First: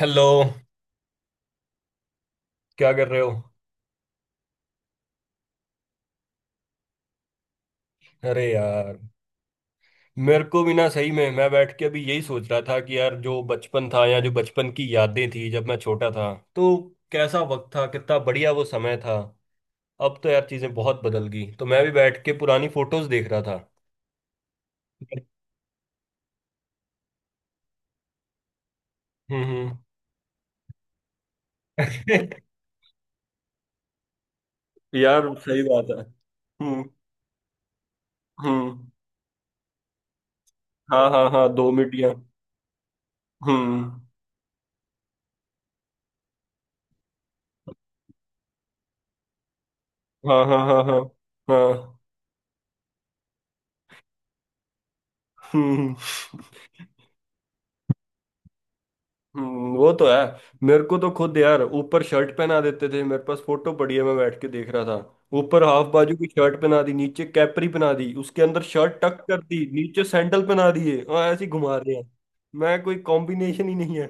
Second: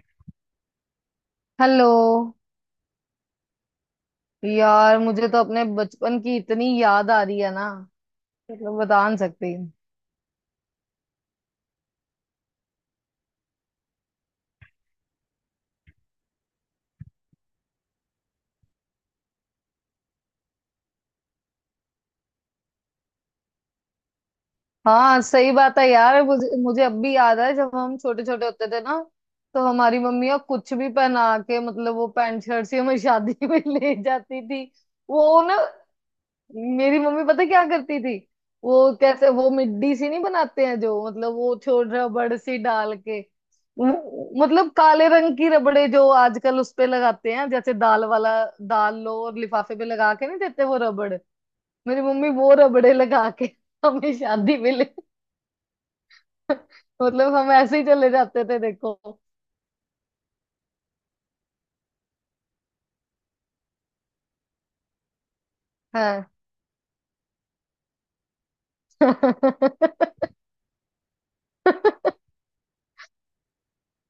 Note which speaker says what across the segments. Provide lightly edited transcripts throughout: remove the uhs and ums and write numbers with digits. Speaker 1: Hello.
Speaker 2: Hello.
Speaker 1: क्या कर रहे हो?
Speaker 2: यार मुझे तो अपने बचपन की इतनी याद आ रही है ना,
Speaker 1: अरे
Speaker 2: मतलब
Speaker 1: यार,
Speaker 2: बता नहीं सकती।
Speaker 1: मेरे को भी ना सही में मैं बैठ के अभी यही सोच रहा था कि यार जो बचपन था या जो बचपन की यादें थी जब मैं छोटा था तो कैसा वक्त था, कितना बढ़िया वो समय था। अब तो यार चीजें बहुत बदल गई, तो मैं भी बैठ के पुरानी फोटोज देख रहा था।
Speaker 2: हाँ, सही बात है यार। मुझे मुझे अब भी याद है जब हम छोटे छोटे होते थे ना।
Speaker 1: हम्म।
Speaker 2: तो
Speaker 1: हम्म।
Speaker 2: हमारी मम्मियाँ कुछ भी पहना के, मतलब वो पैंट शर्ट से हमें शादी में ले जाती थी।
Speaker 1: यार,
Speaker 2: वो ना,
Speaker 1: सही बात है। हम्म।
Speaker 2: मेरी मम्मी पता क्या करती थी।
Speaker 1: हम्म।
Speaker 2: वो कैसे वो मिड्डी सी नहीं बनाते हैं जो,
Speaker 1: हाँ, हाँ,
Speaker 2: मतलब
Speaker 1: हाँ,
Speaker 2: वो
Speaker 1: दो
Speaker 2: छोड़
Speaker 1: मिट्टियाँ।
Speaker 2: रबड़ सी डाल के।
Speaker 1: हम्म।
Speaker 2: मतलब काले रंग की रबड़े जो आजकल उस पे लगाते हैं, जैसे दाल वाला। दाल लो और लिफाफे पे लगा के नहीं
Speaker 1: हाँ, हाँ,
Speaker 2: देते वो
Speaker 1: हाँ, हाँ,
Speaker 2: रबड़।
Speaker 1: हाँ।
Speaker 2: मेरी मम्मी वो रबड़े लगा के हमें शादी में ले
Speaker 1: हम्म।
Speaker 2: मतलब हम ऐसे ही चले जाते थे, देखो।
Speaker 1: वो तो है। मेरे को तो खुद यार ऊपर शर्ट पहना देते थे, मेरे पास फोटो पड़ी है, मैं बैठ के देख रहा था। ऊपर हाफ बाजू की
Speaker 2: हाँ
Speaker 1: शर्ट पहना दी, नीचे कैपरी पहना दी, उसके अंदर शर्ट टक कर दी, नीचे सैंडल पहना दिए और ऐसे ही घुमा रहे हैं। मैं कोई कॉम्बिनेशन ही नहीं है।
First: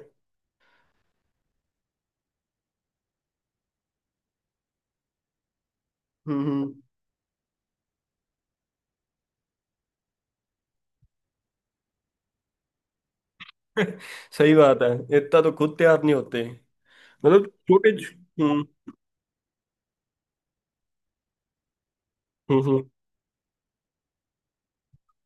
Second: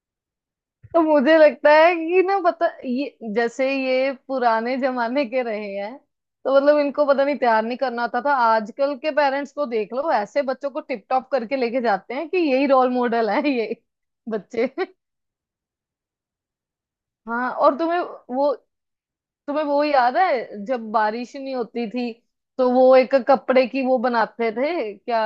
Speaker 2: तो मुझे लगता है कि ना पता, ये जैसे ये पुराने जमाने के रहे हैं। तो
Speaker 1: हम्म।
Speaker 2: मतलब इनको पता नहीं, तैयार नहीं करना होता था। आजकल के पेरेंट्स को देख लो, ऐसे बच्चों को टिप टॉप करके लेके जाते हैं कि यही रोल मॉडल है ये
Speaker 1: सही
Speaker 2: बच्चे।
Speaker 1: बात है। इतना तो खुद तैयार नहीं होते, मतलब
Speaker 2: हाँ। और
Speaker 1: छोटे।
Speaker 2: वो
Speaker 1: हम्म।
Speaker 2: तुम्हें वो याद है जब बारिश नहीं होती थी।
Speaker 1: हम्म।
Speaker 2: तो वो एक कपड़े की वो बनाते थे क्या,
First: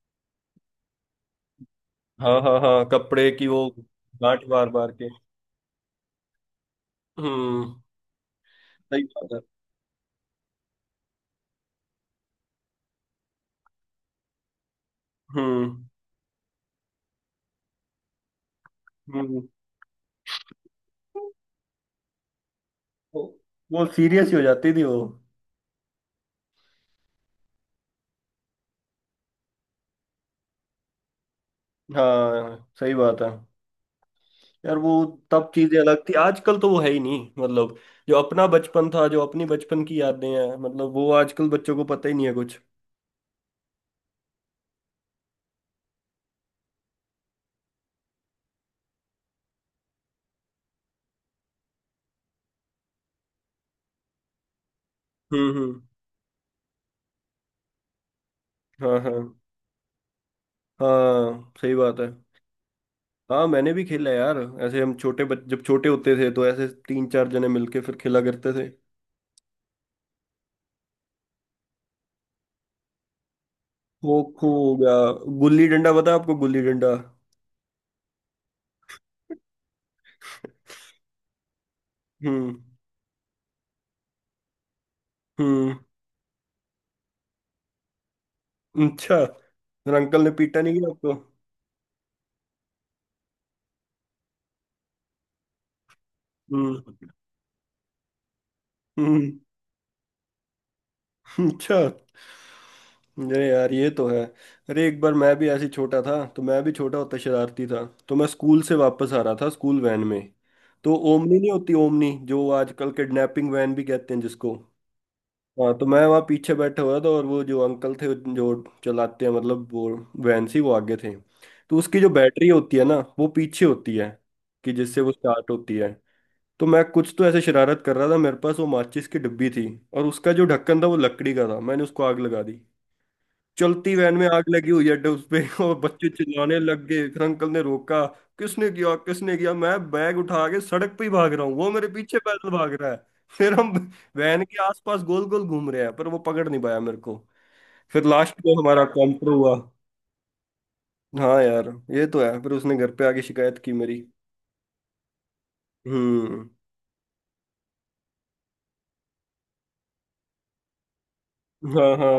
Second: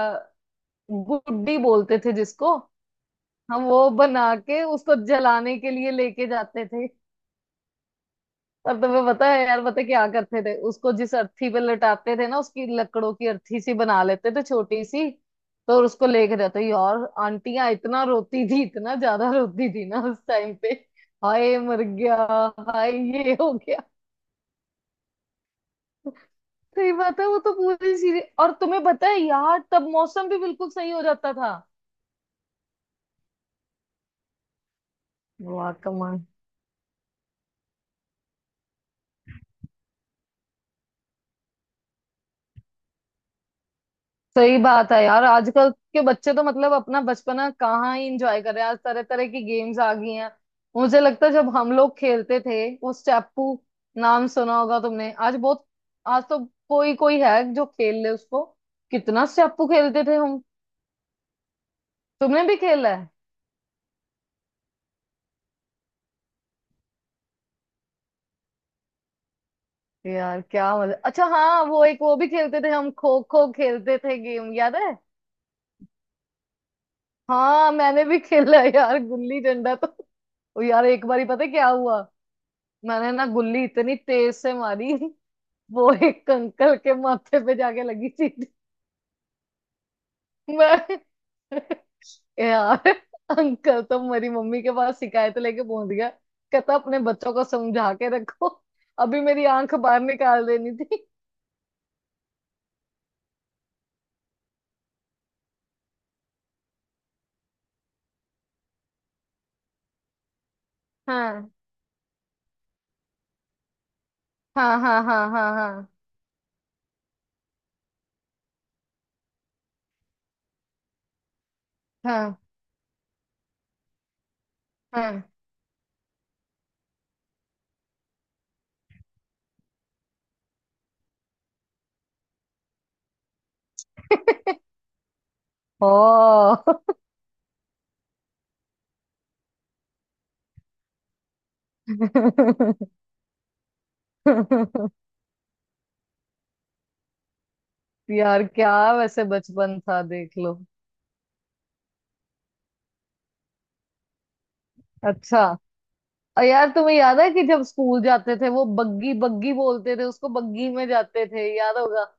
Speaker 2: गुड्डी बोलते थे
Speaker 1: हाँ,
Speaker 2: जिसको।
Speaker 1: हाँ, हाँ, कपड़े की
Speaker 2: हम
Speaker 1: वो।
Speaker 2: वो बना
Speaker 1: गांठ
Speaker 2: के
Speaker 1: बार बार
Speaker 2: उसको
Speaker 1: के।
Speaker 2: जलाने के लिए लेके जाते थे।
Speaker 1: हम्म।
Speaker 2: और
Speaker 1: सही
Speaker 2: तुम्हें पता
Speaker 1: बात है।
Speaker 2: है यार, पता है क्या करते थे उसको? जिस अर्थी पे लटाते थे ना, उसकी लकड़ों की अर्थी सी बना लेते थे छोटी सी।
Speaker 1: हम्म।
Speaker 2: तो उसको लेके जाते यार, आंटियां इतना रोती थी, इतना ज्यादा
Speaker 1: हम्म।
Speaker 2: रोती थी ना उस टाइम पे। हाय मर गया। हाय
Speaker 1: वो
Speaker 2: ये हो गया।
Speaker 1: वो सीरियस ही हो जाती थी वो।
Speaker 2: सही बात है, वो तो पूरी सीरीज। और तुम्हें पता है यार, तब मौसम भी बिल्कुल सही हो जाता था।
Speaker 1: हाँ, सही बात है यार, वो। तब
Speaker 2: वाह।
Speaker 1: चीजें अलग थी, आजकल तो वो है ही नहीं, मतलब जो अपना बचपन था, जो अपनी बचपन की यादें हैं, मतलब वो आजकल बच्चों को पता ही नहीं है कुछ।
Speaker 2: सही बात है यार। आजकल के बच्चे तो मतलब अपना बचपना कहाँ ही इंजॉय कर रहे हैं, आज तरह तरह की गेम्स आ गई हैं। मुझे लगता है जब हम लोग खेलते थे वो स्टेपू, नाम सुना होगा तुमने। आज
Speaker 1: हम्म।
Speaker 2: बहुत,
Speaker 1: हम्म।
Speaker 2: आज तो कोई कोई है जो खेल ले उसको।
Speaker 1: हाँ,
Speaker 2: कितना
Speaker 1: हाँ,
Speaker 2: स्टेपू खेलते थे हम।
Speaker 1: हाँ, सही बात है।
Speaker 2: तुमने भी खेला है।
Speaker 1: हाँ, मैंने भी खेला यार। ऐसे हम छोटे बच जब छोटे होते थे तो ऐसे तीन चार जने मिलके फिर खेला करते थे।
Speaker 2: यार क्या मजा। अच्छा हाँ, वो भी खेलते थे, हम खो खो खेलते
Speaker 1: खो
Speaker 2: थे।
Speaker 1: खो
Speaker 2: गेम
Speaker 1: हो
Speaker 2: याद है?
Speaker 1: गया। गुल्ली डंडा, पता है आपको गुल्ली डंडा?
Speaker 2: हाँ, मैंने भी खेला है यार गुल्ली डंडा तो। ओ यार, एक बारी पता है क्या हुआ?
Speaker 1: हम्म।
Speaker 2: मैंने ना गुल्ली इतनी तेज से मारी।
Speaker 1: हम्म।
Speaker 2: वो एक अंकल के माथे पे जाके लगी सीधी।
Speaker 1: अच्छा। मेरे अंकल ने पीटा नहीं
Speaker 2: मैं
Speaker 1: गया आपको?
Speaker 2: यार। अंकल तो मेरी मम्मी के पास शिकायत लेके पहुंच गया, कहता
Speaker 1: हम्म।
Speaker 2: अपने बच्चों को समझा के रखो। अभी
Speaker 1: हम्म।
Speaker 2: मेरी आंख बाहर निकाल देनी थी।
Speaker 1: अच्छा। अरे यार, ये तो है। अरे एक बार मैं भी ऐसे ही छोटा था, तो मैं भी छोटा होता शरारती था, तो मैं स्कूल से वापस आ रहा था स्कूल वैन में। तो ओमनी
Speaker 2: हाँ,
Speaker 1: नहीं होती, ओमनी जो आजकल किडनैपिंग वैन भी कहते हैं जिसको।
Speaker 2: हाँ, हाँ, हाँ, हाँ,
Speaker 1: हाँ, तो
Speaker 2: हाँ,
Speaker 1: मैं वहाँ पीछे बैठा हुआ था और वो जो अंकल थे, जो चलाते हैं, मतलब वो वैन सी, वो आगे थे। तो उसकी जो
Speaker 2: हाँ,
Speaker 1: बैटरी होती है ना, वो पीछे होती है, कि जिससे वो
Speaker 2: हाँ।
Speaker 1: स्टार्ट होती है। तो मैं कुछ तो ऐसे शरारत कर रहा था, मेरे पास वो माचिस की डिब्बी थी और उसका जो ढक्कन था वो लकड़ी का था, मैंने उसको आग लगा दी। चलती वैन में आग लगी हुई है, उस पे। और
Speaker 2: ओ
Speaker 1: बच्चे चिल्लाने लग गए, फिर अंकल ने रोका, किसने किया, किसने किया? मैं बैग उठा के सड़क पे ही भाग रहा हूँ, वो मेरे पीछे पैदल भाग रहा है। फिर हम वैन के आसपास गोल गोल घूम रहे हैं पर वो पकड़ नहीं पाया मेरे को। फिर लास्ट
Speaker 2: यार
Speaker 1: में
Speaker 2: क्या,
Speaker 1: हमारा
Speaker 2: वैसे
Speaker 1: काउंटर हुआ।
Speaker 2: बचपन था देख लो।
Speaker 1: हाँ यार, ये तो है। फिर उसने घर पे आके शिकायत की मेरी।
Speaker 2: अच्छा। और
Speaker 1: हम्म।
Speaker 2: यार तुम्हें याद है कि जब स्कूल जाते थे, वो बग्गी बग्गी बोलते थे उसको, बग्गी में जाते थे, याद
Speaker 1: हाँ,
Speaker 2: होगा?
Speaker 1: हाँ।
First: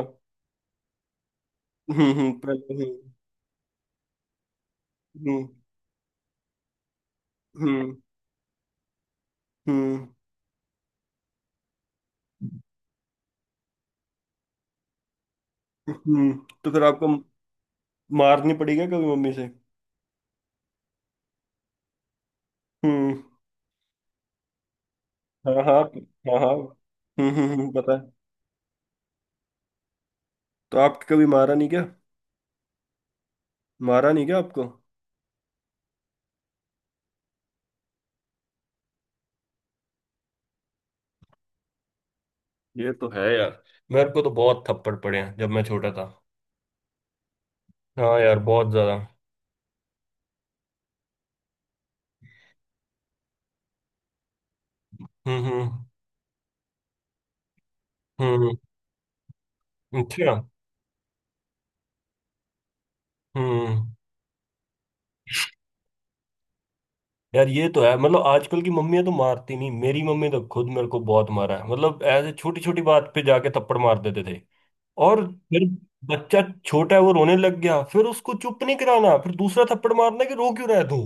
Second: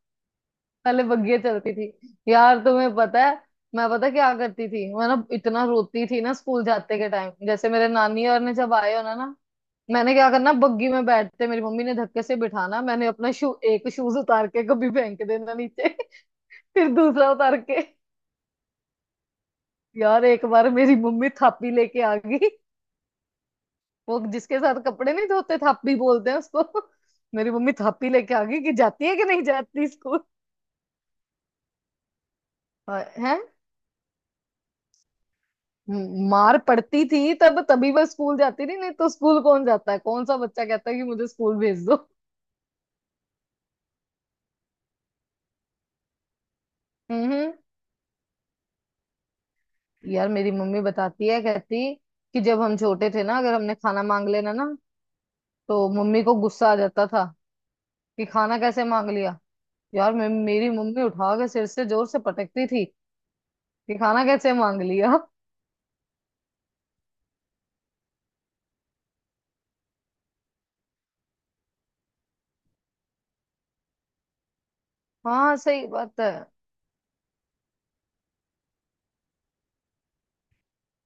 Speaker 2: पहले बग्गियां चलती थी।
Speaker 1: हम्म। हम्म,
Speaker 2: यार
Speaker 1: पहले,
Speaker 2: तुम्हें
Speaker 1: हम्म।
Speaker 2: पता है, मैं पता क्या करती थी, मैं ना
Speaker 1: हम्म।
Speaker 2: इतना रोती थी ना स्कूल जाते के टाइम, जैसे मेरे
Speaker 1: हम्म।
Speaker 2: नानी और ने जब आए होना ना ना,
Speaker 1: हम्म।
Speaker 2: मैंने क्या करना, बग्गी में बैठते मेरी मम्मी ने धक्के से बिठाना, मैंने अपना शू एक शूज उतार के कभी फेंक देना नीचे
Speaker 1: हम्म। तो फिर
Speaker 2: फिर
Speaker 1: आपको
Speaker 2: दूसरा उतार के।
Speaker 1: मारनी पड़ी क्या कभी मम्मी से?
Speaker 2: यार एक बार मेरी मम्मी थापी लेके आ गई।
Speaker 1: हम्म।
Speaker 2: वो जिसके साथ कपड़े नहीं
Speaker 1: हाँ,
Speaker 2: धोते,
Speaker 1: हाँ,
Speaker 2: थापी बोलते
Speaker 1: हाँ,
Speaker 2: हैं
Speaker 1: हाँ।
Speaker 2: उसको
Speaker 1: हम्म।
Speaker 2: मेरी
Speaker 1: हम्म।
Speaker 2: मम्मी
Speaker 1: पता
Speaker 2: थापी
Speaker 1: है।
Speaker 2: लेके आ गई कि जाती है कि नहीं जाती स्कूल।
Speaker 1: तो आपके कभी मारा नहीं क्या?
Speaker 2: है।
Speaker 1: मारा नहीं क्या आपको?
Speaker 2: मार पड़ती थी तब तभी वह स्कूल जाती थी, नहीं तो स्कूल कौन जाता है, कौन सा बच्चा कहता है कि मुझे स्कूल भेज दो।
Speaker 1: ये तो है यार। मेरे को तो बहुत थप्पड़ पड़े हैं जब मैं छोटा था।
Speaker 2: हम्म।
Speaker 1: हाँ यार, बहुत ज्यादा।
Speaker 2: यार मेरी मम्मी बताती है, कहती कि जब हम छोटे थे ना, अगर हमने खाना मांग लेना ना,
Speaker 1: हम्म। हम्म।
Speaker 2: तो मम्मी को गुस्सा आ जाता था कि
Speaker 1: हम्म।
Speaker 2: खाना कैसे मांग लिया। यार मे
Speaker 1: अच्छा।
Speaker 2: मेरी मम्मी उठा के सिर से जोर से पटकती थी।
Speaker 1: हम्म।
Speaker 2: कि खाना कैसे मांग लिया।
Speaker 1: यार, ये तो है, मतलब आजकल की मम्मियां तो मारती नहीं, मेरी मम्मी तो खुद मेरे को बहुत मारा है, मतलब ऐसे छोटी छोटी बात पे जाके थप्पड़ मार देते थे। और
Speaker 2: हाँ,
Speaker 1: फिर
Speaker 2: सही बात है।
Speaker 1: बच्चा छोटा है वो रोने लग गया, फिर उसको चुप नहीं कराना, फिर दूसरा थप्पड़ मारना कि रो क्यों रहा है तू।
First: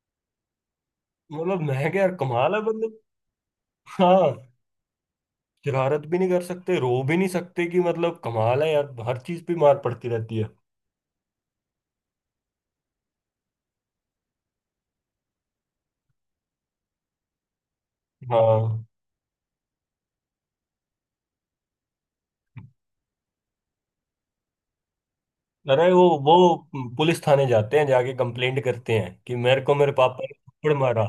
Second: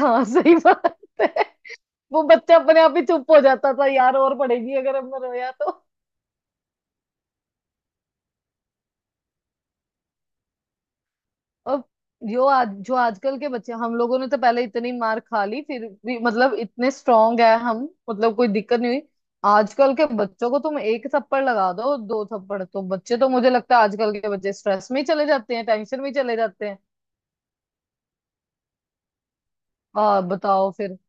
Speaker 2: हाँ, सही बात है।
Speaker 1: मतलब मैं क्या यार,
Speaker 2: वो
Speaker 1: कमाल
Speaker 2: बच्चा
Speaker 1: है
Speaker 2: अपने आप
Speaker 1: मतलब।
Speaker 2: ही चुप हो जाता था यार,
Speaker 1: हाँ।
Speaker 2: और पढ़ेगी अगर हमने रोया तो।
Speaker 1: शरारत भी नहीं कर सकते, रो भी नहीं सकते कि, मतलब कमाल है यार, हर चीज पे मार पड़ती रहती है।
Speaker 2: अब जो आजकल के बच्चे, हम लोगों ने तो पहले इतनी मार खा ली, फिर भी मतलब इतने स्ट्रांग है हम। मतलब कोई दिक्कत
Speaker 1: हाँ।
Speaker 2: नहीं हुई। आजकल के बच्चों को तुम एक थप्पड़ लगा दो, दो थप्पड़ तो, बच्चे तो मुझे लगता है आजकल के बच्चे स्ट्रेस में ही चले जाते हैं,
Speaker 1: अरे
Speaker 2: टेंशन
Speaker 1: वो
Speaker 2: में ही
Speaker 1: वो
Speaker 2: चले जाते हैं।
Speaker 1: पुलिस थाने जाते हैं, जाके कंप्लेंट करते हैं कि मेरे को मेरे
Speaker 2: हाँ
Speaker 1: पापा ने
Speaker 2: बताओ
Speaker 1: थप्पड़
Speaker 2: फिर।
Speaker 1: मारा।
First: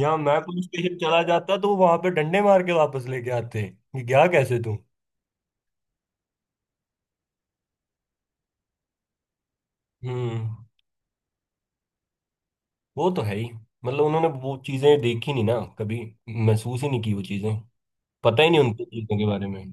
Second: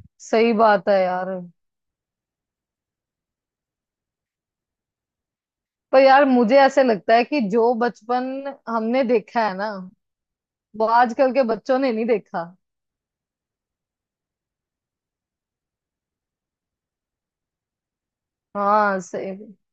Speaker 1: या मैं
Speaker 2: सही
Speaker 1: पुलिस
Speaker 2: बात
Speaker 1: स्टेशन
Speaker 2: है
Speaker 1: चला
Speaker 2: यार।
Speaker 1: जाता तो वहां पे डंडे मार के वापस लेके आते कि क्या, कैसे तू।
Speaker 2: पर यार मुझे ऐसे लगता है कि जो बचपन हमने देखा है ना,
Speaker 1: हम्म।
Speaker 2: वो आजकल के बच्चों ने नहीं देखा।
Speaker 1: वो तो है ही, मतलब उन्होंने वो चीजें देखी नहीं ना कभी, महसूस ही नहीं की वो चीजें, पता ही नहीं उनको
Speaker 2: हाँ
Speaker 1: चीजों के
Speaker 2: सही,
Speaker 1: बारे में।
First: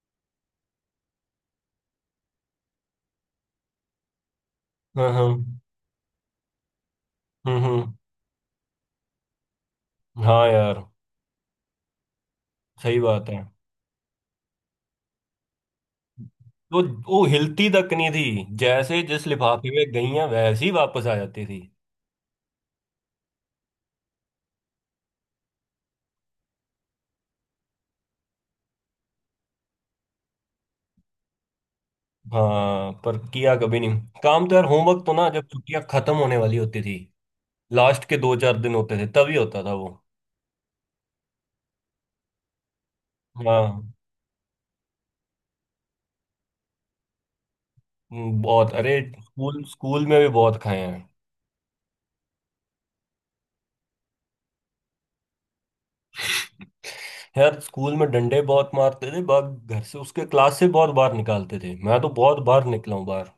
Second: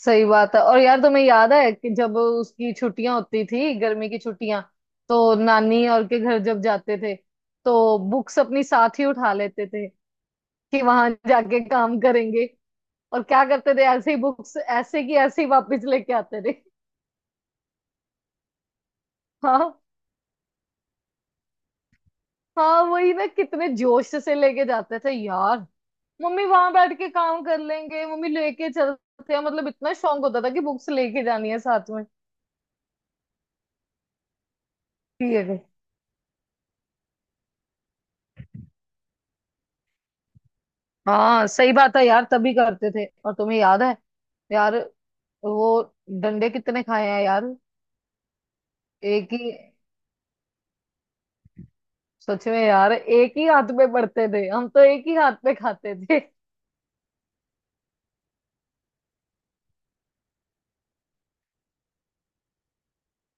Speaker 2: सही बात है। और यार तुम्हें याद है कि जब उसकी छुट्टियां होती थी, गर्मी की छुट्टियां,
Speaker 1: हाँ, हाँ।
Speaker 2: तो नानी और के घर जब जाते थे
Speaker 1: हम्म। हम्म।
Speaker 2: तो बुक्स अपनी साथ ही उठा लेते थे
Speaker 1: हाँ यार।
Speaker 2: कि वहां जाके काम करेंगे।
Speaker 1: सही
Speaker 2: और
Speaker 1: बात
Speaker 2: क्या
Speaker 1: है।
Speaker 2: करते थे, ऐसे ही बुक्स ऐसे की ऐसे ही वापस लेके आते थे।
Speaker 1: तो वो हिलती तक नहीं थी, जैसे जिस लिफाफे
Speaker 2: हाँ,
Speaker 1: में गई हैं वैसे ही वापस आ जाती थी।
Speaker 2: हाँ, वही ना। कितने जोश से लेके जाते थे यार। मम्मी, वहां बैठ के काम कर लेंगे मम्मी, लेके चलते हैं, मतलब इतना शौक होता था कि बुक्स लेके जानी है साथ में।
Speaker 1: हाँ, पर किया कभी नहीं काम तो यार, होमवर्क तो ना
Speaker 2: ठीक है
Speaker 1: जब
Speaker 2: फिर।
Speaker 1: छुट्टियां खत्म होने वाली होती थी, लास्ट के दो चार दिन होते थे तभी होता था वो।
Speaker 2: हाँ सही बात है यार, तभी करते थे। और तुम्हें याद
Speaker 1: हाँ।
Speaker 2: है यार, वो डंडे कितने खाए हैं यार।
Speaker 1: बहुत। अरे
Speaker 2: एक ही,
Speaker 1: स्कूल स्कूल में भी बहुत खाए हैं।
Speaker 2: सच में यार, एक ही हाथ में पड़ते थे, हम तो एक ही हाथ में खाते थे।
Speaker 1: यार स्कूल में डंडे बहुत मारते थे, बग घर से उसके क्लास से बहुत बार निकालते थे, मैं तो बहुत बार निकला हूँ बाहर।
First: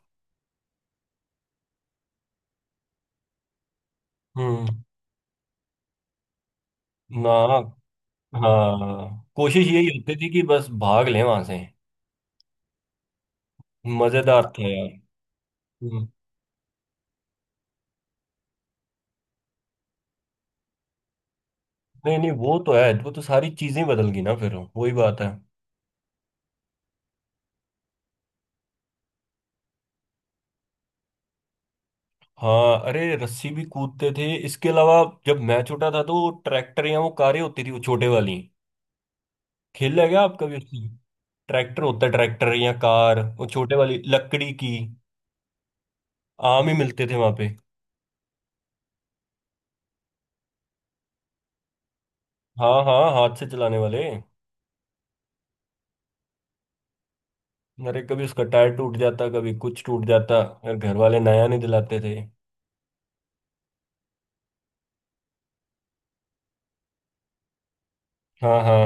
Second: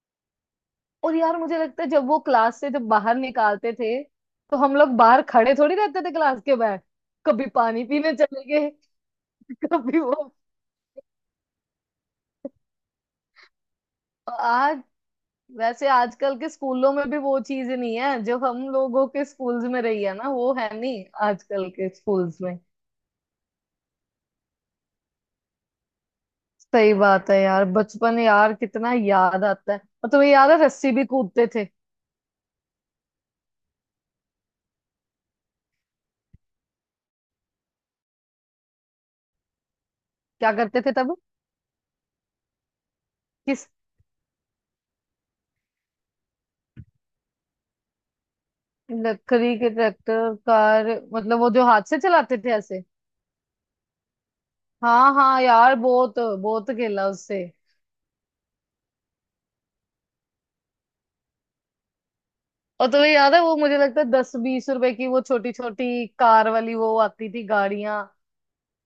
Speaker 2: और यार मुझे लगता है जब वो क्लास से जब बाहर निकालते थे, तो
Speaker 1: हम्म।
Speaker 2: हम लोग बाहर खड़े थोड़ी रहते थे क्लास के बाहर। कभी
Speaker 1: ना।
Speaker 2: पानी पीने चले गए
Speaker 1: हाँ, कोशिश यही
Speaker 2: कभी वो।
Speaker 1: होती थी कि बस भाग लें वहां से। मजेदार था
Speaker 2: आज
Speaker 1: यार।
Speaker 2: वैसे
Speaker 1: हम्म,
Speaker 2: आजकल के स्कूलों में भी वो चीज नहीं है जो हम लोगों के स्कूल्स में रही है ना, वो है नहीं आजकल के
Speaker 1: नहीं नहीं,
Speaker 2: स्कूल्स
Speaker 1: वो
Speaker 2: में।
Speaker 1: तो है, वो तो सारी चीजें बदल गई ना, फिर वही बात है।
Speaker 2: सही बात है यार, बचपन यार कितना याद आता है। और तुम्हें याद है, रस्सी भी कूदते थे।
Speaker 1: हाँ, अरे रस्सी भी कूदते थे, इसके अलावा जब मैं छोटा था तो वो ट्रैक्टर या वो कारें होती थी, वो छोटे वाली। खेला है क्या आप
Speaker 2: क्या
Speaker 1: कभी उसकी?
Speaker 2: करते थे तब?
Speaker 1: ट्रैक्टर होता है, ट्रैक्टर या कार, वो
Speaker 2: किस?
Speaker 1: छोटे वाली लकड़ी की। आम ही मिलते थे वहां पे।
Speaker 2: लकड़ी के ट्रैक्टर कार, मतलब वो जो हाथ से चलाते थे
Speaker 1: हाँ,
Speaker 2: ऐसे?
Speaker 1: हाँ, हाथ से चलाने वाले।
Speaker 2: हाँ, हाँ, यार बहुत बहुत खेला उससे।
Speaker 1: अरे कभी उसका टायर टूट जाता, कभी कुछ टूट जाता और घर वाले नया नहीं दिलाते थे।
Speaker 2: और तुम्हें याद है, वो मुझे लगता है 10 20 रुपए की वो छोटी छोटी कार वाली वो आती थी गाड़ियां
Speaker 1: हाँ, हाँ,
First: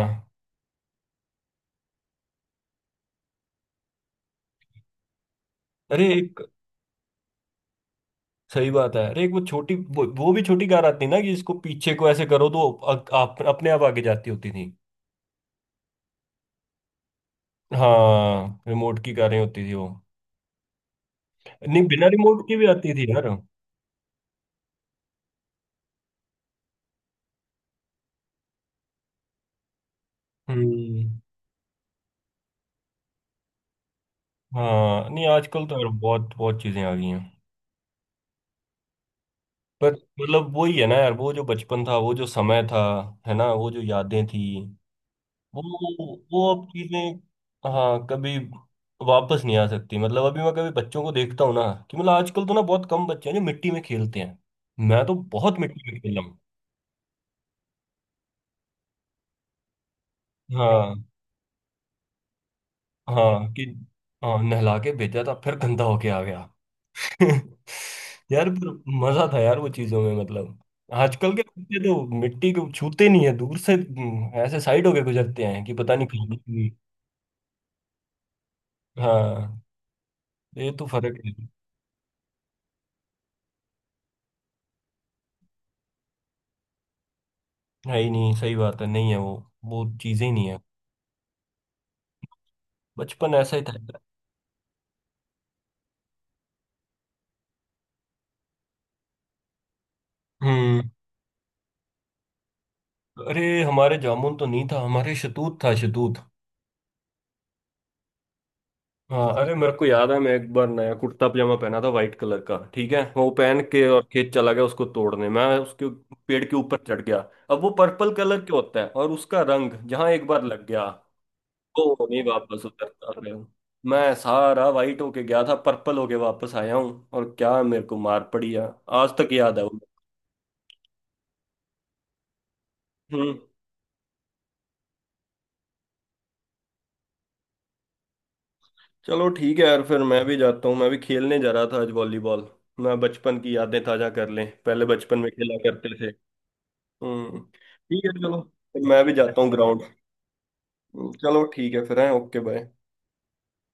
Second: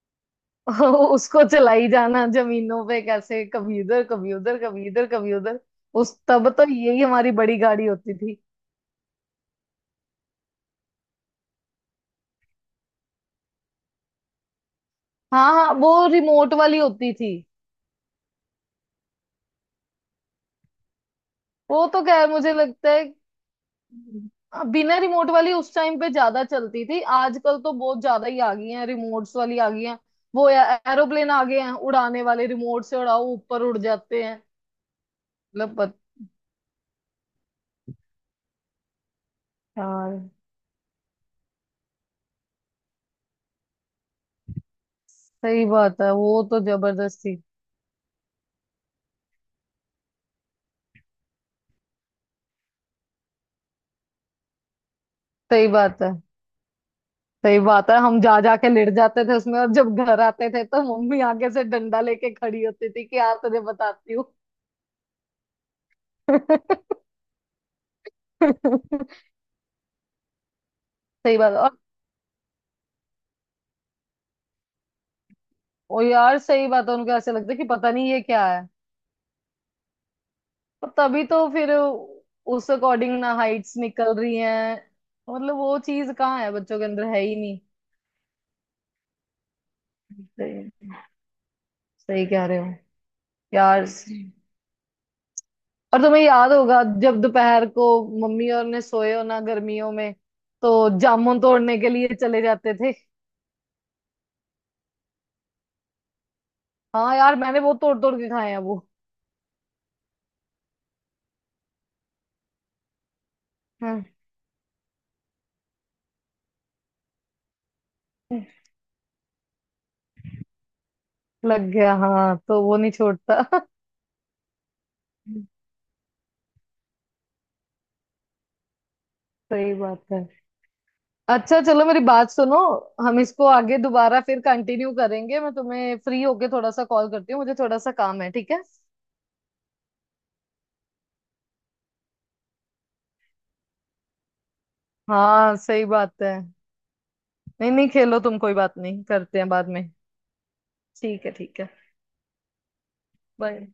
Speaker 2: उसको चलाई जाना जमीनों पे कैसे, कभी उधर कभी उधर, कभी इधर कभी उधर।
Speaker 1: अरे
Speaker 2: उस
Speaker 1: एक।
Speaker 2: तब तो यही हमारी बड़ी गाड़ी होती थी।
Speaker 1: सही बात है, अरे एक वो छोटी वो भी छोटी कार आती ना कि इसको पीछे को ऐसे करो तो आप अपने आप आगे जाती होती थी।
Speaker 2: हाँ, हाँ, वो रिमोट वाली होती थी।
Speaker 1: हाँ, रिमोट की कारें होती थी वो। नहीं,
Speaker 2: वो तो
Speaker 1: बिना
Speaker 2: क्या है,
Speaker 1: रिमोट
Speaker 2: मुझे
Speaker 1: की भी
Speaker 2: लगता
Speaker 1: आती
Speaker 2: है
Speaker 1: थी यार।
Speaker 2: बिना रिमोट वाली उस टाइम पे ज्यादा चलती थी। आजकल तो बहुत ज्यादा ही आ गई हैं, रिमोट्स वाली आ गई हैं। वो
Speaker 1: हम्म।
Speaker 2: एरोप्लेन आ गए हैं उड़ाने वाले, रिमोट से उड़ाओ ऊपर उड़ जाते हैं।
Speaker 1: हाँ, नहीं आजकल
Speaker 2: मतलब
Speaker 1: तो यार बहुत बहुत चीजें आ गई हैं। पर
Speaker 2: यार।
Speaker 1: मतलब वही है ना यार, वो जो बचपन था, वो जो समय था, है ना, वो जो यादें थी, वो
Speaker 2: सही बात है, वो
Speaker 1: वो
Speaker 2: तो
Speaker 1: अब चीजें,
Speaker 2: जबरदस्ती।
Speaker 1: हाँ कभी वापस नहीं आ सकती। मतलब अभी मैं कभी बच्चों को देखता हूँ ना, कि मतलब आजकल तो ना बहुत कम बच्चे हैं जो मिट्टी में खेलते हैं, मैं तो बहुत
Speaker 2: सही
Speaker 1: मिट्टी में
Speaker 2: बात है।
Speaker 1: खेला हूँ।
Speaker 2: सही बात है। हम जा जा के लेट जाते थे उसमें, और जब घर आते थे तो
Speaker 1: हाँ।
Speaker 2: मम्मी आगे से डंडा लेके खड़ी होती थी कि यार
Speaker 1: हाँ
Speaker 2: तुझे
Speaker 1: कि
Speaker 2: बताती हूँ
Speaker 1: हाँ, नहला के भेजा था फिर गंदा होके आ गया। यार, पर मजा था यार वो चीजों में, मतलब आजकल
Speaker 2: सही
Speaker 1: के
Speaker 2: बात है। और
Speaker 1: बच्चे तो मिट्टी को छूते नहीं है दूर से, ऐसे साइड होके गुजरते हैं कि पता
Speaker 2: ओ
Speaker 1: नहीं
Speaker 2: यार, सही बात है, उनको ऐसे लगता है कि पता नहीं ये क्या।
Speaker 1: कहाँ। हाँ, ये तो
Speaker 2: और
Speaker 1: फर्क
Speaker 2: तभी
Speaker 1: है।
Speaker 2: तो फिर, उस अकॉर्डिंग ना हाइट्स निकल रही हैं। मतलब वो चीज कहाँ है, बच्चों के अंदर है ही नहीं।
Speaker 1: है ही नहीं, सही बात है, नहीं है वो चीजें ही नहीं है।
Speaker 2: सही, सही कह रहे हो
Speaker 1: बचपन ऐसा ही था।
Speaker 2: यार। और तुम्हें याद होगा, जब दोपहर को मम्मी और ने सोए हो ना गर्मियों में।
Speaker 1: हम्म।
Speaker 2: तो जामुन तोड़ने के लिए चले जाते थे।
Speaker 1: अरे हमारे जामुन तो नहीं था, हमारे शतूत था, शतूत।
Speaker 2: हाँ यार, मैंने वो तोड़ तोड़ के खाए हैं वो।
Speaker 1: हाँ, अरे मेरे को याद है, मैं एक बार नया कुर्ता पजामा पहना था वाइट कलर का, ठीक है, वो पहन के और
Speaker 2: हाँ,
Speaker 1: खेत चला गया उसको तोड़ने, मैं उसके पेड़ के ऊपर चढ़ गया। अब वो पर्पल कलर के होता है और उसका रंग जहाँ एक बार लग गया,
Speaker 2: लग गया।
Speaker 1: वो नहीं
Speaker 2: हाँ तो
Speaker 1: वापस
Speaker 2: वो नहीं
Speaker 1: उतरता। अरे
Speaker 2: छोड़ता
Speaker 1: मैं सारा वाइट होके गया था, पर्पल होके वापस आया हूँ, और क्या मेरे को मार पड़ी है, आज तक याद है
Speaker 2: सही
Speaker 1: वो।
Speaker 2: बात है। अच्छा चलो, मेरी बात सुनो। हम
Speaker 1: हम्म।
Speaker 2: इसको आगे दोबारा फिर कंटिन्यू करेंगे, मैं तुम्हें फ्री होके थोड़ा सा कॉल करती हूँ, मुझे थोड़ा सा काम है, ठीक है?
Speaker 1: चलो ठीक है यार, फिर मैं भी जाता हूँ, मैं भी खेलने जा रहा था आज वॉलीबॉल। मैं बचपन की यादें ताजा कर लें, पहले बचपन में खेला
Speaker 2: हाँ सही
Speaker 1: करते थे।
Speaker 2: बात है।
Speaker 1: हम्म।
Speaker 2: नहीं, नहीं,
Speaker 1: ठीक है
Speaker 2: खेलो तुम,
Speaker 1: चलो,
Speaker 2: कोई बात
Speaker 1: फिर
Speaker 2: नहीं,
Speaker 1: मैं भी
Speaker 2: करते
Speaker 1: जाता
Speaker 2: हैं
Speaker 1: हूँ
Speaker 2: बाद
Speaker 1: ग्राउंड।
Speaker 2: में। ठीक है,
Speaker 1: चलो
Speaker 2: ठीक है।
Speaker 1: ठीक है फिर, है, ओके बाय।
Speaker 2: बाय।